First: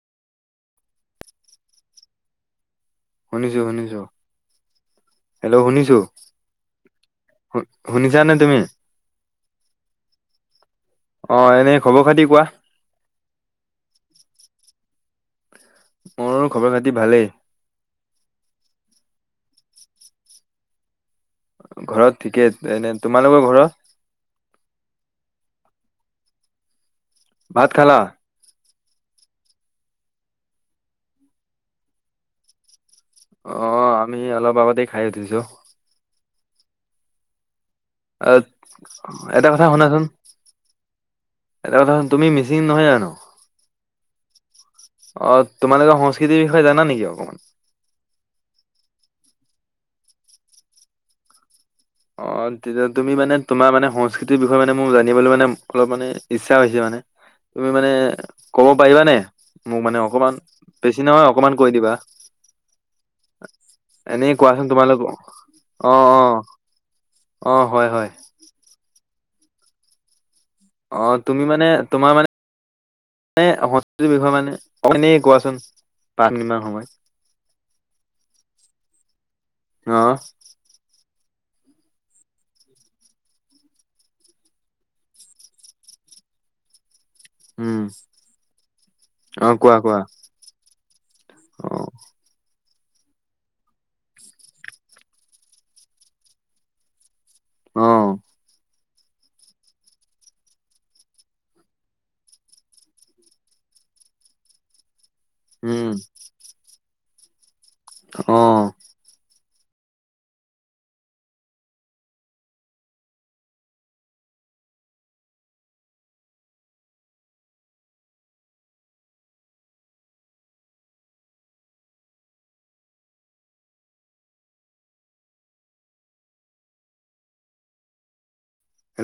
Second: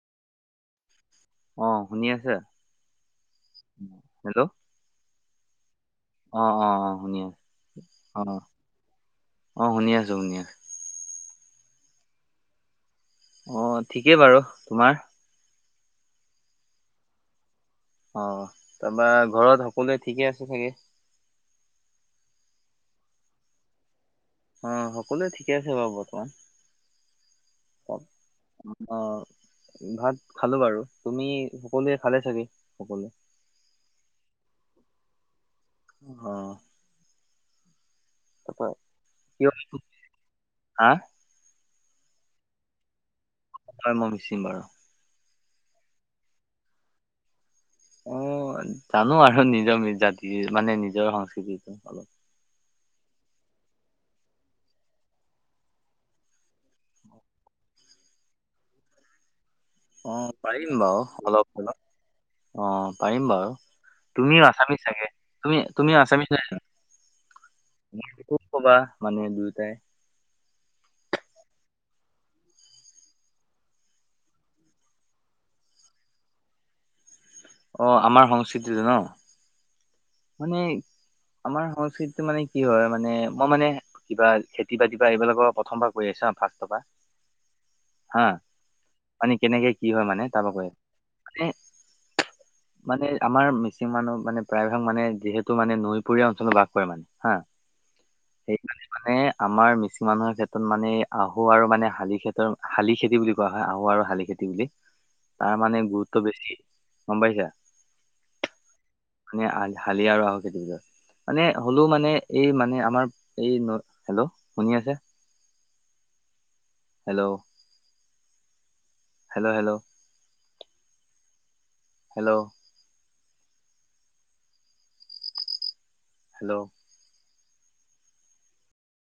অ' শুনি আছা শুনিছো শুনিছো হেল্ল' শুনিছো অ অ অ শুনিছো শু অ শুনিছানে তুমি অ শুনি আছো শুনি আছো অ এনেই খবৰ খাতি কোৱা অ ঠিকেই বাৰু তোমাৰ মোৰ খবৰ খাতি ভালেই অ তাৰপৰা ঘৰত সকলোৱে ঠিকে আছে চাগে ঘৰত ঠিকেই এনে তোমালোকৰ ঘৰত অ' সকলোৱে ঠিকে আছে বাৰু বৰ্তমান ভাত খালা অ' ভাত খালো বাৰু তুমি সকলোৱে খালে চাগে সকলোৱে অ' আমি অলপ আগতেই খাই উঠিছো অ' অ' তাৰপা এটা কিয় কথা শুনাচোন হা এটা কথা শুন তুমি মিচিং নহয় জানো হয় মই মিচিং বাৰু। অ' তোমালোকৰ সংস্কৃতিৰ বিষয়ে জানা নেকি অকণমান অ' জানো আৰু নিজৰ জাতি মানে নিজৰ সংস্কৃতিটো অলপ অ' তেতিয়া তুমি মানে তোমাৰ মানে সংস্কৃতিৰ বিষয়ে মানে মোৰ জানিবলৈ মানে অলপ মানে ইচ্ছা হৈছে মানে তুমি মানে কব পাৰিবানে? মোক মানে অ অকমান পাৰিম বাৰু বেছি নহয় অলপ অকমান কৈ অলপ দিবা অ পাৰিম বাৰু এনেই তুমিও কোৱাচোন আছামিছ তোমালোক চাগে অ- তুমি অ তুমিও আছামিছ অ হয় -হয় মানুহে দুয়োটাই অ' তুমি মানে তোমাৰ মানে মে সংস্কৃতিৰ বিষয়ে মানে এনেই কোৱাচোন পণ কিমান সময়। অ' আমাৰ সংস্কৃতিটো ন অ ' মানে আমাৰ সংস্কৃতি মানে কি হয় মানে মই মানে কিবা খেতি বাতি বা এইবিলাকৰ প্ৰথমবাৰ কৈ আছো ফাষ্টৰপৰা হম। মানে কেনেকে কি হয় মানে তাৰাপাক মানে অ মানে আমাৰ মিচিং মানুহ মানে প্ৰায়ভাগ মানে যিহেতু মানে নৈপুৰীয়া অঞ্চলত বাস কৰে মানে হা অ সেই মানে আমাৰ মিচিং মানুহৰ ক্ষেত্ৰত মানে আহু আৰু মানে শালি ক্ষেতৰ শালি খেতি বুলি কোৱা হয় আহু ব শালি খেতি বুলি তাৰ মানে উম গুৰুত্ব বেছি গম পাইছা অ মনে শালি আৰু আহোঁ খেতি টো মানে হ'লেও মানে এই মানে আমাৰ এই হেল্ল' শুনি আছে উ, hello hello hello hello hello